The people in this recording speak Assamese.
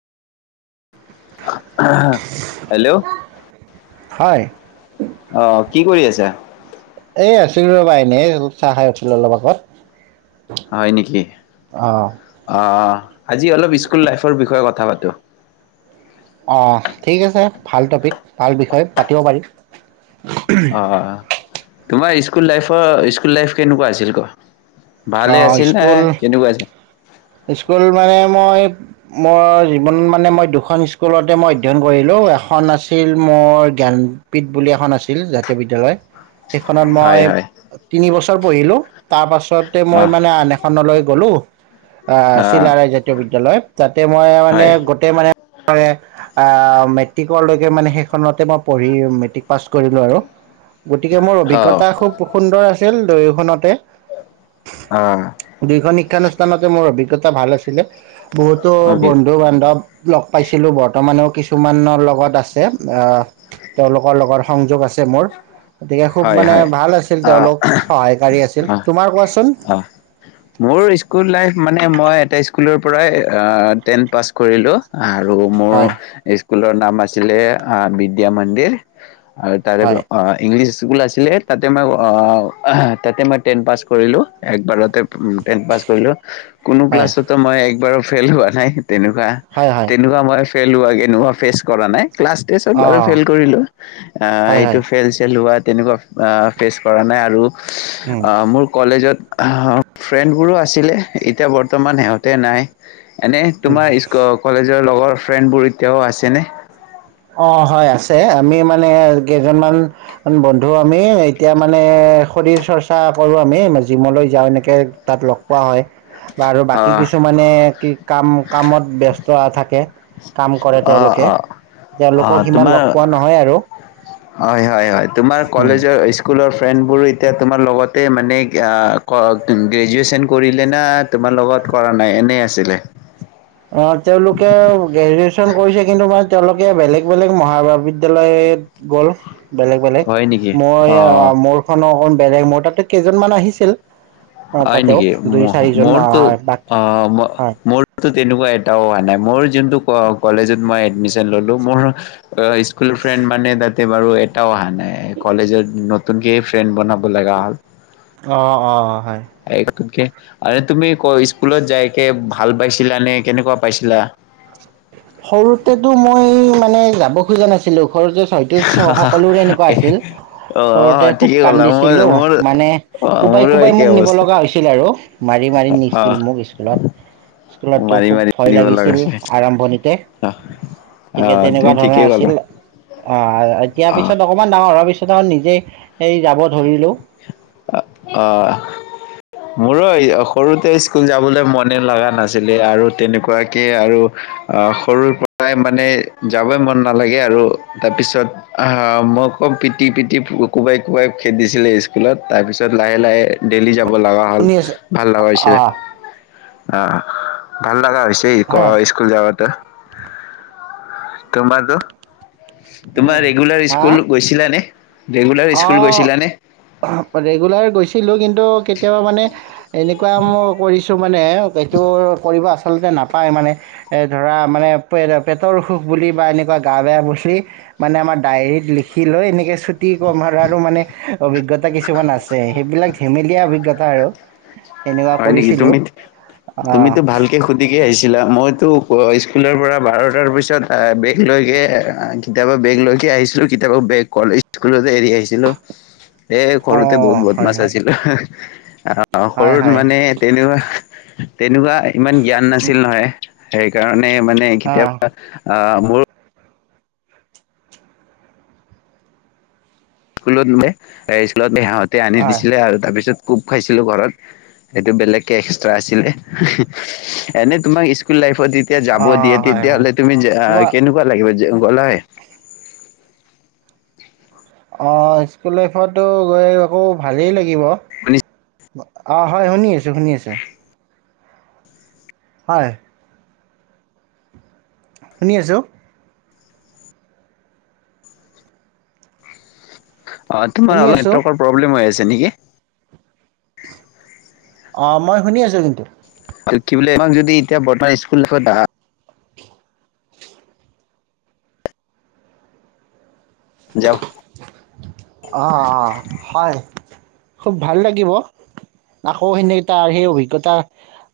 হেল্ল'? হয় অ' কি কৰি আছা? এই আছিলো ৰ'বা এনেই আৰু চাহ খাই উঠিলো অলপ আগত। হয় নেকি। অঁ অ' আজি অলপ স্কুল লাইফৰ বিষয়ে কথা পাত [unintelligible] অ' ঠিক আছে। ভাল টপিক, ভাল বিষয়, পাতিব পাৰিম। অ'! তোমাৰ স্কুল লাইফৰ স্কুল লাইফ কেনেকুৱা আছিল কোৱা? ভালেই অঁ আছিল নে স্কুল কেনেকুৱা আছিল? স্কুল মানে মই মোৰ জীৱন মানে, মই দুখন স্কুলতে মই অধ্যয়ন কৰিলোঁ, এখন আছিল মোৰ জ্ঞানপীঠ বুলি এখন আছিল জাতীয় বিদ্যালয়। সেইখনত মই হয় হয় তিনি বছৰ পঢ়িলো, তাৰ পাছতে মই অ মানে আন এখনলৈ গ'লো। অ' চিলাৰায়জাতীয় বিদ্যালয়ত। তাতে মই মানে, হয় গোতেই মানে মেট্ৰিকলৈকে মানে, সেইখনতে মই পঢ়ি মেট্ৰিক পাছ কৰিলোঁ আৰু। গতিকে, মোৰ অ অভিজ্ঞতা খুব সুন্দৰ আছিল দয়োখনতে। অ দুয়োখন শিক্ষানুষ্ঠানতে মোৰ অভিজ্ঞ তাতে ভাল আছিলে। বহুতো বন্ধু বান্ধৱ লগ পাইছিলোঁ। বৰ্তমানেও কিছুমানৰ লগত আছে, অ' তেওঁলোকৰ লগত সংযোগ আছে মোৰ। গতিকে, খুব হয় মানে হয় ভাল আছিল তেওঁলোক, সহায়কাৰী আছিল। অ তোমাৰ কোৱাচোন? অ এ, মই এটা স্কুলৰ পৰাই টেন পাছ কৰিলোঁ। আৰু মোৰ হয় স্কুলৰ নাম আছিলে, বিদ্যা মন্দিৰ। তাৰে হয় ইংলিছ স্কুল আছিলে, তাতে মই অ' মই টেন পাছ কৰিলোঁ একবাৰতে। টেন পাছ কৰিলোঁ। কোনো হয় ক্লাছতে মই একবাৰো ফেইল হোৱা নাই। তেনেকুৱা, হয় হয় তেনেকুৱা মই ফেল হোৱা কেনেকুৱা ফেচ কৰা নাই ক্লাছ তেচ অত বাৰু অঁ ফেইল কৰিলো আ হয় এইটো হয় ফেইল চেল হোৱাত তেনেকুৱা ফেচ কৰা নাই আৰু উম অ মোৰ কলেজত ফ্ৰেণ্ডবোৰো আছিলে এতিয়া বৰ্তমান সিহঁতে নাই এনেই তোমাৰ স্কুল কলেজৰ লগৰ ফ্ৰেণ্ডবোৰ এতিয়াও আছেনে? অ হয় আছে আমি মানে কেইজনমান বন্ধু আমি এতিয়া মানে শৰীৰ চৰ্চা কৰো আমি জিমলৈ যাওঁ এনেকে তাত লগ পোৱা হয় । বা আৰু অ বাকী কিছুমানে কি কাম কামত ব্যস্ত থাকে কাম কৰে অ তেওঁলোকে, অ অ তেওঁলোকক সিমান তোমাৰ লগ পোৱা নহয় আৰু হয় হয় হয় তোমাৰ কলেজৰ স্কুলৰ ফ্ৰেণ্ডবোৰো এতিয়া তোমাৰ লগতে মানে গ্ৰেজুৱেচন কৰিলে না তোমাৰ লগত কৰা নাই এনেই আছিলে? অ তেওঁলোকে গ্ৰেজুৱেচন কৰিছে কিন্তু ম তেওঁলোকে বেলেগ বেলেগ মহাবিদ্যালয়ত গ'ল । বেলেগ বেলেগ হয় নেকি মই অ আ অ মোৰ খন অকন বেলেগ মোৰ তাতো কেইজনমান আহিছিল অ হয় তাতেও নেকি দুই চাৰিজন মৰ অ টো হয় বাক অ হয়। ম তেনেকুৱা এটাও অহা নাই মোৰ যোনটো কলেজত মই এডমিচন ললো মোৰ অ স্কুল ফ্ৰেণ্ড মানে তে বাৰু এটাও অহা নাই কলেজৰ ন তুমক এই ফ্ৰেণ্ড বনাব লগা হ'ল । অ অ এক তুমকে আৰে তুমি স্কুলত যায়কে ভাল পাইছিলা নে কেনেকুৱা পাইছিলা? সৰুতেতো মই মানে যাব খোজা নাছিলো ঘৰ যে ছত সকলোৰে এনেকুৱা আছিল অ সৰুতে খুব ঠিকেই ক'লা মই কান্দিছিলো মোৰ মানে অ কোবাই মোৰো কোবাই একে মোক নিব অৱস্থা লগা হৈছিল আৰু মাৰি মাৰি নিছিল মোক স্কুলত, অ স্কুলতো মাৰি খুব মাৰি ভয় নিব লগা লাগিছিল হৈছে। আৰম্ভণিত অ তুমি তেনেকুৱা ধৰণৰ ঠিকেই ক'লা আছিল অ এতিয়াৰ অ পিছত অকমান ডাঙৰ কৰাৰ পিছত আঁ নিজে এই যাব ধৰিলো অঁ মোৰো সৰুতে স্কুল যাবলৈ মনে লগা নাছিলে আৰু তেনেকুৱাকে আৰু আঁহ সৰুৰ পৰাই মানে যাবই মন নালাগে আৰু তাৰ পিছতআঁহ মই কম পিটি পিটি কোবাই কোবাই খেদিছিলে স্কুল স্কুলত তাৰপিছত লাহে লাহে ডেইলি যাব লগা হ'ল শুনি আছো। ভাল লগা হৈছে আহ অঁ ভাল লগা হৈছে স্কুল যাৱাতে তোমাৰ নোহ তোমাৰ ৰেগুলাৰ হা স্কুল গৈছিলানে? ৰেগুলাৰ স্কুল অ গৈছিলানে? ৰেগুলাৰ গৈছিলো কিন্তু কেতিয়াবা মানে এনেকুৱা ক মানে এইটো কৰিব আচলতে নাপায় মানে ধৰা মানে পেটৰ অসুখ বুলি বা এনেকুৱা গা বেয়া বুলি মানে আমাৰ ডায়েৰীত লিখি লৈ এনেকৈ আমাৰো মানে অভিজ্ঞতা কিছুমান আছে সেইবিলাক ধেমেলীয়া অভিজ্ঞতা হয় আৰু তেনেকুৱা হয় নেকি কৰিছিলোঁ তুমি অঁ তুমিতো ভালকে সুধিকে আহিছা । ছিলা মইতো স্কুলৰ পৰা বাৰটাৰ পিছত বেগ লৈকে কিতাপৰ বেগ লৈকে আহিছিলো কিতাপৰ বেগ কলেজ স্কুলতে এৰি আহিছিলো। এ সৰুতে অঁ বহুত হয় বদৰ্মাচ হয় আছিলো। অঁ সৰু হয় সৰু হয় মানে তেনেকুৱা উ তেনেকুৱা ইমান জ্ঞান উম, নাছিল নহয়। সেইকাৰণে মানে অঁ কেতিয়াবা অঁ মোৰ স্কুলত স্কুলত মানে তাতে আনি হয় দিছিলে আৰু তাৰপিছত কোব খাইছিলো ঘৰত সেইটো বেলেগকে এক্সট্ৰা আছিলে এনে তোমাৰ স্কুল লাইফ । যেতিয়া যাব দিয়ে অঁ হয় তেতিয়া হয় হলে তুমি তোমাৰ কেনেকুৱা লাগিব। গলাই অ স্কুল লাইফতো গৈ আকৌ ভালেই লাগি, লাগীব শুনিছ অ হয় শুনি আছো শুনি আছো। হয়। শুনি আছো। অ তোমাৰ শুনি অল আছো নেটৱৰ্কৰ প্ৰব্লেম হৈ আছে। যেনেকে অ মই শুনি আছো কিন্তু আৰু কি বোলে তমাক যদি [unintelligible] এতিয়া বৰ্তমান স্কুল দেছত আহা যাও অ অ হয় খুব ভাল লাগিব আকৌ সেনে এটা সেই অভিজ্ঞতা